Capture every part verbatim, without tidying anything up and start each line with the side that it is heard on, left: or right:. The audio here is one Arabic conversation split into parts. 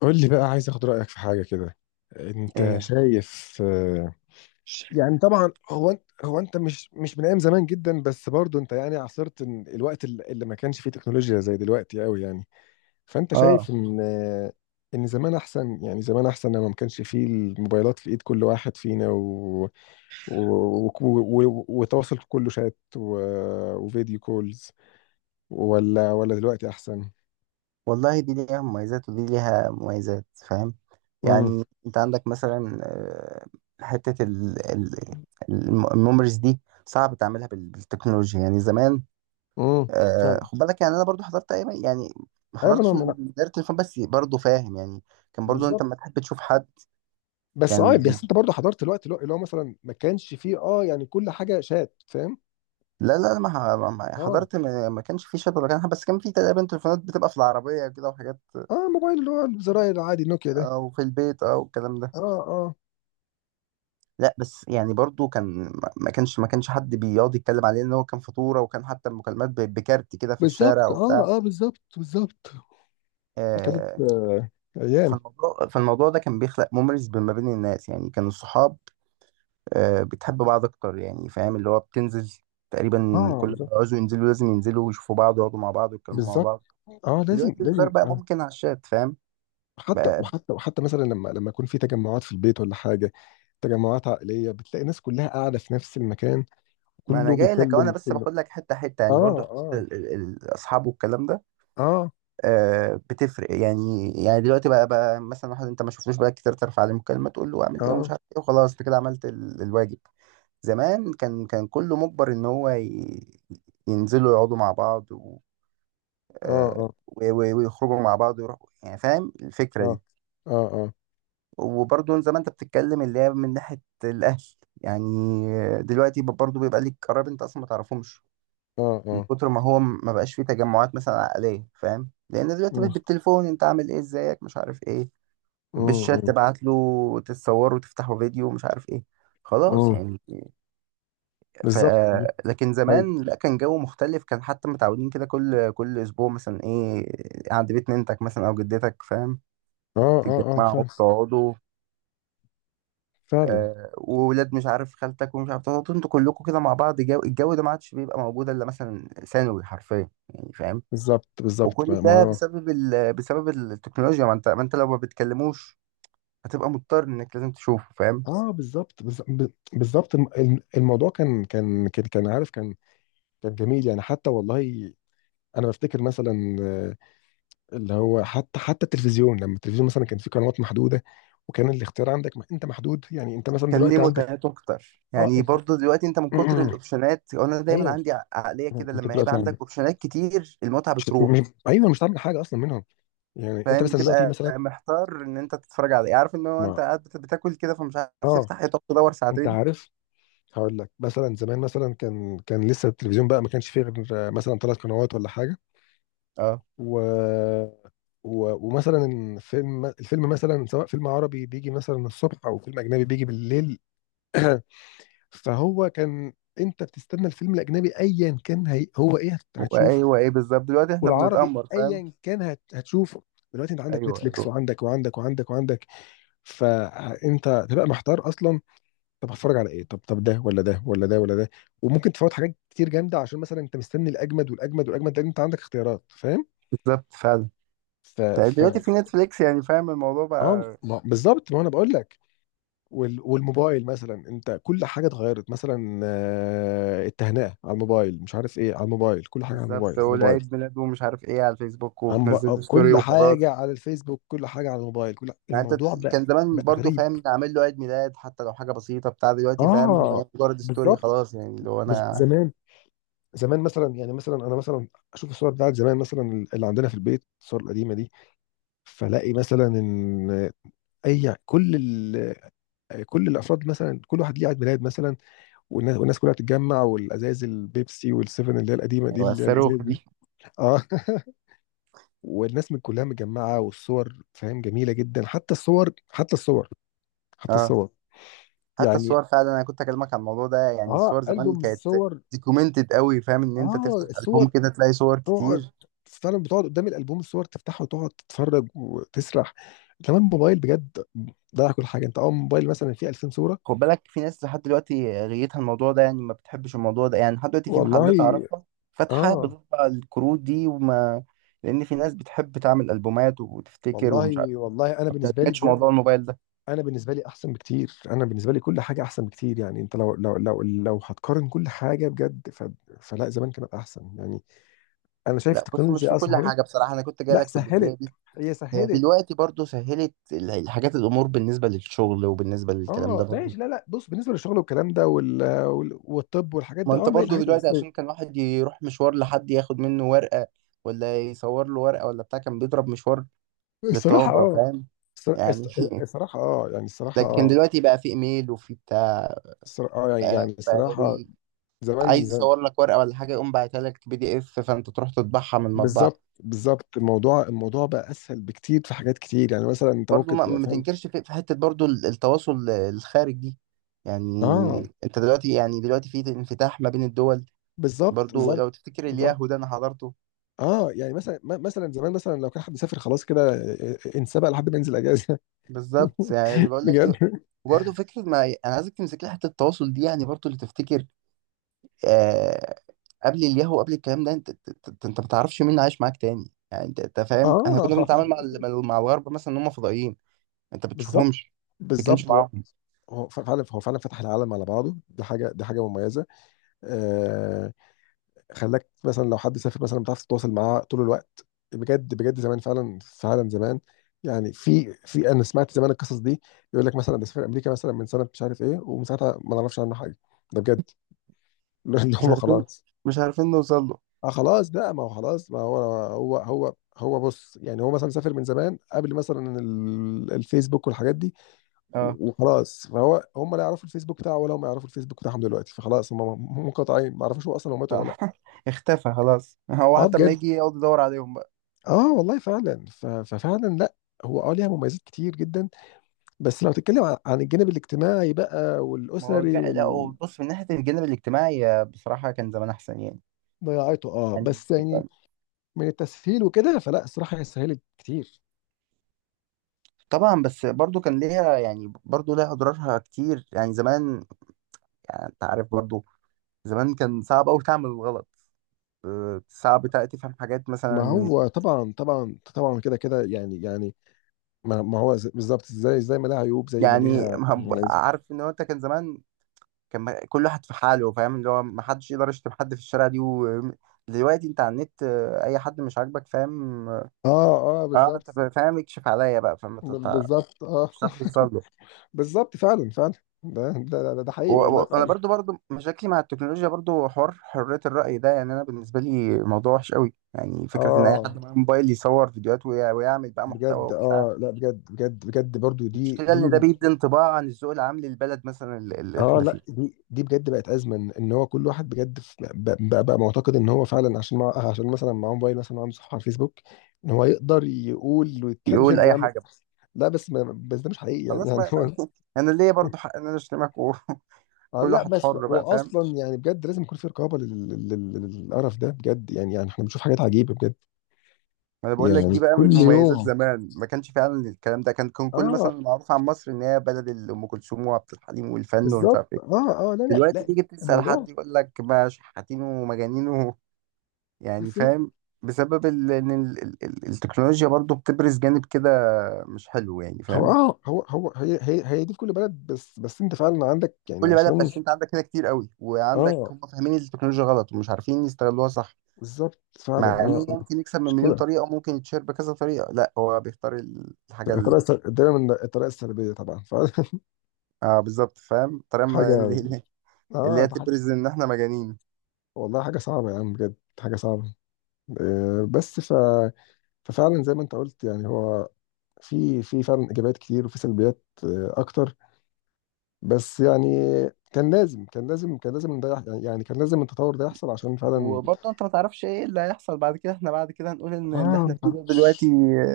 left: قول لي بقى، عايز اخد رأيك في حاجة كده. انت
right: ايه،
left: شايف آه، يعني طبعا هو انت هو انت مش مش من ايام زمان جدا، بس برضو انت يعني عاصرت إن الوقت الل- اللي ما كانش فيه تكنولوجيا زي دلوقتي قوي، يعني فانت
right: اه،
left: شايف ان آه، ان زمان احسن. يعني زمان احسن لما ما كانش فيه الموبايلات في ايد كل واحد فينا و... و- و- و- وتواصل كله شات و... وفيديو كولز، ولا ولا دلوقتي احسن؟
right: والله دي ليها مميزات ودي ليها مميزات، فاهم؟
left: امم
right: يعني انت عندك مثلا آه، حتة ال- ال- الم- الميموريز دي، صعب تعملها بال- بالتكنولوجيا يعني زمان.
left: امم فعلا.
right: آه، خد بالك، يعني انا برضو حضرت ايام يعني، ما
left: ايوه، ما انا
right: حضرتش
left: ما
right: من
left: أنا-
right: دايرة الفن بس برضو فاهم يعني. كان برضو انت
left: بالظبط.
right: لما تحب تشوف حد
left: بس اه،
right: كان.
left: بس انت برضه حضرت الوقت اللي هو اللي هو مثلا ما كانش فيه، اه يعني، كل حاجه شات، فاهم.
right: لا لا، ما ح- ما- ما-
left: اه
right: حضرت، ما ما كانش في شات ولا كان حاجة، بس كان في تقريبا تليفونات بتبقى في العربية كده وحاجات،
left: اه، موبايل اللي هو الزراير العادي نوكيا ده.
right: او في البيت او الكلام ده.
left: اه اه
right: لا بس يعني برضو كان ما كانش ما كانش حد بيقعد يتكلم عليه ان هو كان فطوره، وكان حتى المكالمات ب- بكارت كده في الشارع
left: بالظبط،
right: وبتاع.
left: اه اه بالظبط بالظبط. كانت
right: آه،
left: آه، ايام.
right: فالموضوع فالموضوع ده كان بيخلق مميز ما بين الناس، يعني كان الصحاب آه، بتحب بعض اكتر، يعني فاهم اللي هو بتنزل تقريبا
left: اه
right: كل ما
left: بالظبط
right: يعوزوا ينزلوا لازم ينزلوا ويشوفوا بعض ويقعدوا مع بعض ويتكلموا مع
left: بالظبط،
right: بعض.
left: اه لازم
right: دلوقتي الهزار
left: لازم
right: بقى
left: آه.
right: ممكن على الشات، فاهم؟
left: حتى
right: بقى-
left: وحتى وحتى مثلا لما لما يكون في تجمعات في البيت ولا حاجه، تجمعات عائليه، بتلاقي ناس كلها قاعده في نفس المكان،
right: ما انا
left: كله
right: جاي لك،
left: بيكلم
right: وانا بس
left: كله.
right: باخد لك حته حته،
left: اه
right: يعني برضو
left: اه
right: ال- ال- ال- الاصحاب والكلام ده
left: اه
right: آه، بتفرق، يعني يعني دلوقتي بقى بقى مثلا واحد انت ما شفتوش بقالك كتير، ترفع عليه مكالمه تقول له اعمل ايه ومش
left: اه
right: عارف ايه، وخلاص انت كده عملت ال- الواجب. زمان كان كان كله مجبر ان هو ي- ينزلوا يقعدوا مع بعض و... آه،
left: اه
right: و- و- ويخرجوا مع بعض ويروحوا يعني، فاهم
left: اه
right: الفكره دي.
left: اه اه
right: وبرضه زي ما انت بتتكلم، اللي هي من ناحيه الاهل يعني، دلوقتي برضه بيبقى ليك قرايب انت اصلا ما تعرفهمش،
left: اه
right: من
left: اه.
right: كتر ما هو ما بقاش فيه تجمعات مثلا عائليه، فاهم؟ لان دلوقتي بقت
left: مم.
right: بالتليفون، انت عامل ايه، ازيك، مش عارف ايه، بالشات
left: مم.
right: تبعت له، تتصور وتفتحوا فيديو، مش عارف ايه، خلاص
left: مم.
right: يعني. ف...
left: بالظبط.
right: لكن
left: هاي.
right: زمان لا، كان جو مختلف، كان حتى متعودين كده كل كل اسبوع مثلا ايه، عند بيت ننتك مثلا او جدتك، فاهم؟
left: اه اه اه
right: تتجمعوا
left: فعلا.
right: تقعدوا،
left: فعلا
right: آه وولاد مش عارف خالتك ومش عارف، تقعدوا انتوا كلكم كده مع بعض، جو الجو ده ما عادش بيبقى موجود الا مثلا ثانوي حرفيا يعني، فاهم؟
left: بالظبط. بالظبط
right: وكل
left: ما ما
right: ده
left: هو-
right: بسبب ال... بسبب التكنولوجيا. ما انت ما انت لو ما بتكلموش هتبقى مضطر انك لازم تشوفه، فاهم؟
left: اه بالظبط بالظ- ب- بالظبط، الم- الم- الموضوع كان كان كان كان عارف، كان كان جميل يعني حتى والله. انا بفتكر مثلا آه، اللي هو حتى حتى التلفزيون، لما التلفزيون مثلا كان فيه قنوات محدوده، وكان الاختيار عندك ما انت محدود، يعني انت مثلا
right: كان ليه
left: دلوقتي عندك.
right: متعته اكتر
left: اه
right: يعني.
left: انت
right: برضو دلوقتي انت من كتر الاوبشنات، انا دايما
left: ايوه،
right: عندي ع- عقليه كده،
left: انت
right: لما يبقى
left: دلوقتي
right: عندك
left: عندك
right: اوبشنات كتير المتعه
left: مش...
right: بتروح،
left: مش- ايوه، مش هتعمل حاجه اصلا منهم. يعني انت
right: فاهم؟
left: مثلا دلوقتي
right: بتبقى
left: مثلا
right: محتار ان انت تتفرج على ايه، عارف ان هو
left: ما،
right: انت قاعد بت- بتاكل كده فمش عارف
left: اه
right: تفتح ايه، تقعد تدور
left: انت
right: ساعتين.
left: عارف. هقول لك مثلا، زمان مثلا كان كان لسه التلفزيون بقى، ما كانش فيه غير مثلا ثلاث قنوات ولا حاجه،
right: اه،
left: و... و... ومثلا الفيلم الفيلم مثلا سواء فيلم عربي بيجي مثلا الصبح، او فيلم اجنبي بيجي بالليل، فهو كان، انت بتستنى الفيلم الاجنبي ايا كان هي... هو ايه هت- هتشوفه،
right: وايوه، ايه بالظبط، دلوقتي احنا
left: والعربي
right: بنتامر، فاهم؟
left: ايا كان هت... هتشوفه. دلوقتي انت عندك
right: ايوه
left: نتفليكس
right: ايوه،
left: وعندك وعندك وعندك وعندك، فانت تبقى محتار اصلا. طب هتفرج على ايه؟ طب طب ده ولا ده ولا ده ولا ده؟ وممكن تفوت حاجات كتير جامده، عشان مثلا انت مستني الاجمد والاجمد والاجمد، لان انت عندك اختيارات، فاهم.
right: بالظبط، فعلا.
left: ف
right: طيب
left: ف
right: دلوقتي في نتفليكس يعني، فاهم الموضوع
left: اه
right: بقى.
left: ما- بالظبط، ما انا بقول لك. وال... والموبايل مثلا، انت كل حاجه اتغيرت، مثلا آه، التهنئه على الموبايل، مش عارف ايه على الموبايل، كل حاجه على الموبايل،
right: بالظبط،
left: على الموبايل
right: والعيد ميلاد ومش عارف ايه على الفيسبوك،
left: على الموب-
right: وتنزل له
left: آه،
right: ستوري
left: كل
right: وخلاص.
left: حاجه على الفيسبوك، كل حاجه على الموبايل، كل
right: يعني انت،
left: الموضوع بقى،
right: كان زمان
left: بقى
right: برضو،
left: غريب.
right: فاهم، نعمل له عيد ميلاد حتى لو حاجه بسيطه بتاع. دلوقتي فاهم وهي
left: اه
right: مجرد ستوري
left: بالظبط.
right: خلاص، يعني اللي هو
left: بز-
right: انا.
left: زمان، زمان مثلا، يعني مثلا انا مثلا اشوف الصور بتاعت زمان، مثلا اللي عندنا في البيت الصور القديمه دي، فلاقي مثلا ان اي كل ال... كل الافراد مثلا كل واحد ليه عيد ميلاد مثلا، والناس, والناس كلها تتجمع، والازايز البيبسي والسيفن اللي هي القديمه دي،
right: ايوه
left: اللي هي
right: الصاروخ
left: الازايز دي.
right: دي.
left: اه والناس من كلها متجمعه، والصور فاهم جميله جدا. حتى الصور، حتى الصور، حتى
right: اه،
left: الصور
right: حتى
left: يعني.
right: الصور فعلا، انا كنت اكلمك عن الموضوع ده، يعني
left: اه
right: الصور زمان
left: البوم
right: كانت
left: الصور.
right: ديكومنتد قوي، فاهم ان انت
left: اه
right: تفتح البوم
left: الصور،
right: كده تلاقي صور
left: تقعد،
right: كتير.
left: فعلا بتقعد قدام الالبوم الصور تفتحه وتقعد تتفرج وتسرح. كمان موبايل بجد ضيع كل حاجه، انت اه موبايل مثلا فيه ألفين صوره.
right: خد بالك، في ناس لحد دلوقتي غيتها الموضوع ده يعني، ما بتحبش الموضوع ده يعني، لحد دلوقتي في
left: والله
right: محلات اعرفها فاتحه
left: اه،
right: بتطبع الكروت دي، وما، لان في ناس بتحب تعمل البومات وتفتكر ومش عارف،
left: والله والله انا
right: ما
left: بالنسبه لي
right: بتعتمدش موضوع
left: بجد،
right: الموبايل ده.
left: انا بالنسبه لي احسن بكتير، انا بالنسبه لي كل حاجه احسن بكتير. يعني انت لو لو لو لو هتقارن كل حاجه بجد، ف... فلا، زمان كانت احسن يعني. انا شايف
right: لا بص، مش
left: التكنولوجيا
right: في
left: اه
right: كل
left: سهلت،
right: حاجه بصراحه، انا كنت جاي
left: لا
right: لك في الجزئيه
left: سهلت،
right: دي.
left: هي
right: هي
left: سهلت.
right: دلوقتي برضو سهلت ال- الحاجات، الامور بالنسبه للشغل وبالنسبه للكلام ده
left: اه
right: برضو.
left: ماشي، لا لا، بص، بالنسبه للشغل والكلام ده، وال... وال... والطب والحاجات
right: ما
left: دي
right: انت
left: اه، ما هي
right: برضو
left: الحاجات
right: دلوقتي، عشان
left: الاساسيه.
right: كان واحد يروح مشوار لحد ياخد منه ورقه، ولا يصور له ورقه ولا بتاع، كان بيضرب مشوار
left: الصراحة
right: للطوابره،
left: اه،
right: فاهم
left: الصرا-
right: يعني.
left: الص- الصراحة اه، يعني الصراحة
right: لكن
left: اه،
right: دلوقتي بقى في ايميل وفي بتاع،
left: الصرا- اه يعني
right: بقى,
left: يعني
right: بقى
left: الصراحة، زمان
right: عايز
left: ز-
right: يصور لك ورقه ولا حاجه، يقوم باعتها لك بي دي اف، فانت تروح تطبعها من المطبعه.
left: بالظبط بالظبط. الموضوع الموضوع بقى اسهل بكتير في حاجات كتير، يعني مثلا انت
right: برضو
left: ممكن
right: ما,
left: تبقى
right: ما
left: فاهم.
right: تنكرش في, في حتة برضو ال- التواصل ال- الخارج دي يعني.
left: اه
right: انت دلوقتي يعني دلوقتي في انفتاح ما بين الدول.
left: بالظبط
right: برضو
left: بالظبط
right: لو تفتكر
left: بالظبط.
right: الياهو ده انا حضرته.
left: اه يعني مثلا م- مثلا زمان مثلا لو كان حد سافر، خلاص كده ا- ا- انسبق لحد ما ينزل اجازة.
right: بالظبط يعني بقول
left: بجد.
right: لك. وبرضه فكرة، ما أنا عايزك تمسك لي حتة التواصل دي، يعني برضه اللي تفتكر آه قبل الياهو، قبل الكلام ده، أنت أنت أنت ما تعرفش مين عايش معاك تاني. يعني أنت أنت فاهم، إحنا
left: اه
right: كنا بنتعامل مع ال- مع الغرب مثلا إن هم فضائيين. أنت
left: بالظبط
right: بتشوفهمش، ما بتتكلمش
left: بالظبط. هو
right: معاهم،
left: هو ف- فعلا، هو فعلا فتح العالم على بعضه، دي حاجه، دي حاجه مميزه. آه. خلاك مثلا لو حد سافر مثلا بتعرف تتواصل معاه طول الوقت. بجد بجد، زمان فعلا، فعلا زمان. يعني في في انا سمعت زمان القصص دي، يقول لك مثلا ده سافر امريكا مثلا من سنه مش عارف ايه، ومن ساعتها ما نعرفش عنه حاجه. ده بجد اللي
right: مش
left: هو
right: عارفين
left: خلاص.
right: مش عارفين نوصل له.
left: اه خلاص بقى، ما هو خلاص، ما هو هو هو هو بص، يعني هو مثلا سافر من زمان قبل مثلا ال- الفيسبوك والحاجات دي،
right: اه.
left: وخلاص، فهو هم لا يعرفوا الفيسبوك بتاعه ولا هم يعرفوا الفيسبوك بتاعهم دلوقتي، فخلاص هم م- منقطعين، ما يعرفوش هو اصلا هو مات ولا لا.
right: اختفى خلاص، هو
left: اه
right: حتى لما
left: بجد،
right: يجي يقعد يدور عليهم بقى.
left: اه والله فعلا، ف- ففعلا لا، هو اه ليها مميزات كتير جدا، بس لو تتكلم عن عن الجانب الاجتماعي بقى
right: ما هو جا...
left: والاسري
right: لا هو
left: وال-
right: بص، من ناحية الجانب الاجتماعي آه، بصراحة كان زمان أحسن يعني
left: ضياعته اه. بس يعني
right: يعني
left: من التسهيل وكده، فلا الصراحه هي سهلت كتير.
right: طبعا بس برضو كان ليها، يعني برضو ليها أضرارها كتير يعني زمان. يعني أنت عارف برضو، زمان كان صعب أوي تعمل الغلط. آه، صعب تع- تفهم حاجات
left: ما
right: مثلا،
left: هو طبعا طبعا طبعا، كده كده يعني يعني، ما, ما هو ز- بالظبط، زي زي ما لها عيوب زي ما
right: يعني
left: ليها
right: ما-
left: مميزات.
right: عارف إن هو أنت كان زمان، كان ما- كل واحد في حاله، فاهم اللي هو ما حدش يقدر يشتم حد في الشارع دي و... دلوقتي أنت على النت آه، أي حد مش عاجبك، فاهم؟
left: اه اه
right: اه،
left: بالظبط
right: انت فاهم، يكشف عليا بقى، فما تت-
left: بالظبط. اه
right: مش عارف توصل له.
left: بالظبط فعلا فعلا. ده ده ده, ده
right: و-
left: حقيقي والله
right: و- وانا
left: فعلا.
right: برضو برضو مشاكلي مع التكنولوجيا، برضو حوار حرية الرأي ده، يعني انا بالنسبة لي موضوع وحش قوي، يعني فكرة ان اي
left: اه
right: حد معاه موبايل يصور فيديوهات ويع- ويعمل بقى محتوى
left: بجد،
right: وبتاع.
left: اه لا بجد بجد بجد برضو، دي
right: المشكلة ان
left: دي
right: ده بيدي انطباع عن الذوق العام للبلد مثلا، اللي اللي
left: اه
right: احنا فيه،
left: لا، دي دي بجد بقت ازمه، ان إن هو كل واحد بجد في- بقى, بقى, بقى معتقد ان هو فعلا، عشان مع عشان مثلا معاه موبايل مثلا وعنده صفحه على الفيسبوك، ان هو يقدر يقول
right: يقول
left: ويتكلم
right: اي
left: ويعمل.
right: حاجة بقى،
left: لا بس ما بس ده مش حقيقي يعني،
right: خلاص،
left: يعني
right: ما ما-
left: هو،
right: انا ليا برضو حق ان انا اشتمك وكل.
left: آه لا،
right: واحد
left: بس
right: حر
left: هو
right: بقى، فاهم.
left: اصلا يعني بجد لازم يكون في رقابه لل- لل- لل- للقرف ده بجد، يعني يعني احنا بنشوف حاجات عجيبه بجد
right: ما انا بقول لك،
left: يعني
right: دي بقى من
left: كل
right: مميزات
left: يوم.
right: زمان ما كانش فعلا الكلام ده، كان كان كل
left: اه
right: مثلا معروف عن مصر ان هي بلد ال- ام كلثوم وعبد الحليم والفن ومش
left: بالظبط
right: عارف ايه.
left: اه اه لا لا
right: دلوقتي
left: لا
right: تيجي تسال
left: الموضوع.
right: حد يقول لك ما شحاتين ومجانين و- يعني
left: بالظبط.
right: فاهم، بسبب ال- ان ال- ال- ال- التكنولوجيا برضو بتبرز جانب كده، مش حلو يعني،
left: هو
right: فاهم.
left: اه هو هو هي هي هي دي في كل بلد، بس بس انت فعلا عندك، يعني
right: كل بلد،
left: عشان،
right: بس انت عندك كده كتير قوي، وعندك
left: اه
right: هم فاهمين التكنولوجيا غلط ومش عارفين يستغلوها صح.
left: بالظبط فعلا
right: مع
left: اه
right: انه
left: اه.
right: ممكن يكسب من مليون
left: مشكلة،
right: طريقه، وممكن يتشير بكذا طريقه، لا هو بيختار ال- الحاجه ال-
left: الطريقة السل- دايما الطريقة السلبية طبعا.
right: اه، بالظبط فاهم، الطريقه
left: فحاجة
right: اللي
left: اه
right: هي
left: ده حاجة.
right: تبرز ان احنا مجانين.
left: والله حاجة صعبة يا عم بجد، حاجة صعبة. آه بس ف... ففعلا زي ما انت قلت، يعني هو في في فعلا ايجابيات كتير وفي سلبيات آه اكتر، بس يعني كان لازم، كان لازم، كان لازم ده يح- يعني يعني كان لازم التطور ده يحصل عشان فعلا.
right: وبرضه انت ما تعرفش ايه اللي هيحصل بعد كده، احنا بعد كده هنقول ان
left: اه
right: اللي احنا
left: ما
right: فيه ده دلوقتي
left: تعرفش،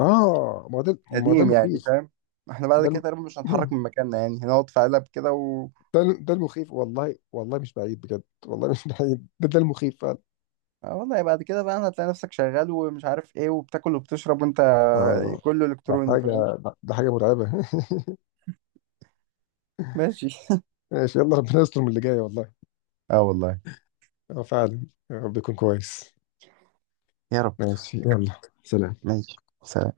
left: اه ما هو ده، ما هو ده
right: قديم يعني،
left: المخيف.
right: فاهم. احنا بعد
left: ده
right: كده
left: الم...
right: تقريبا مش هنتحرك من مكاننا يعني، هنقعد في قلب كده و
left: ده ده المخيف والله، والله مش بعيد بجد، والله مش بعيد، ده ده المخيف فعلا.
right: آه والله، بعد كده بقى هتلاقي نفسك شغال ومش عارف ايه، وبتاكل وبتشرب وانت
left: اه
right: كله
left: ده
right: الكتروني،
left: حاجة،
right: فاهم.
left: ده ده حاجة مرعبة.
right: ماشي.
left: ماشي، يلا ربنا يستر من اللي جاي والله.
right: اه والله.
left: اه فعلا، يا رب يكون كويس.
right: يا رب.
left: ماشي، يلا سلام.
right: ماشي سلام.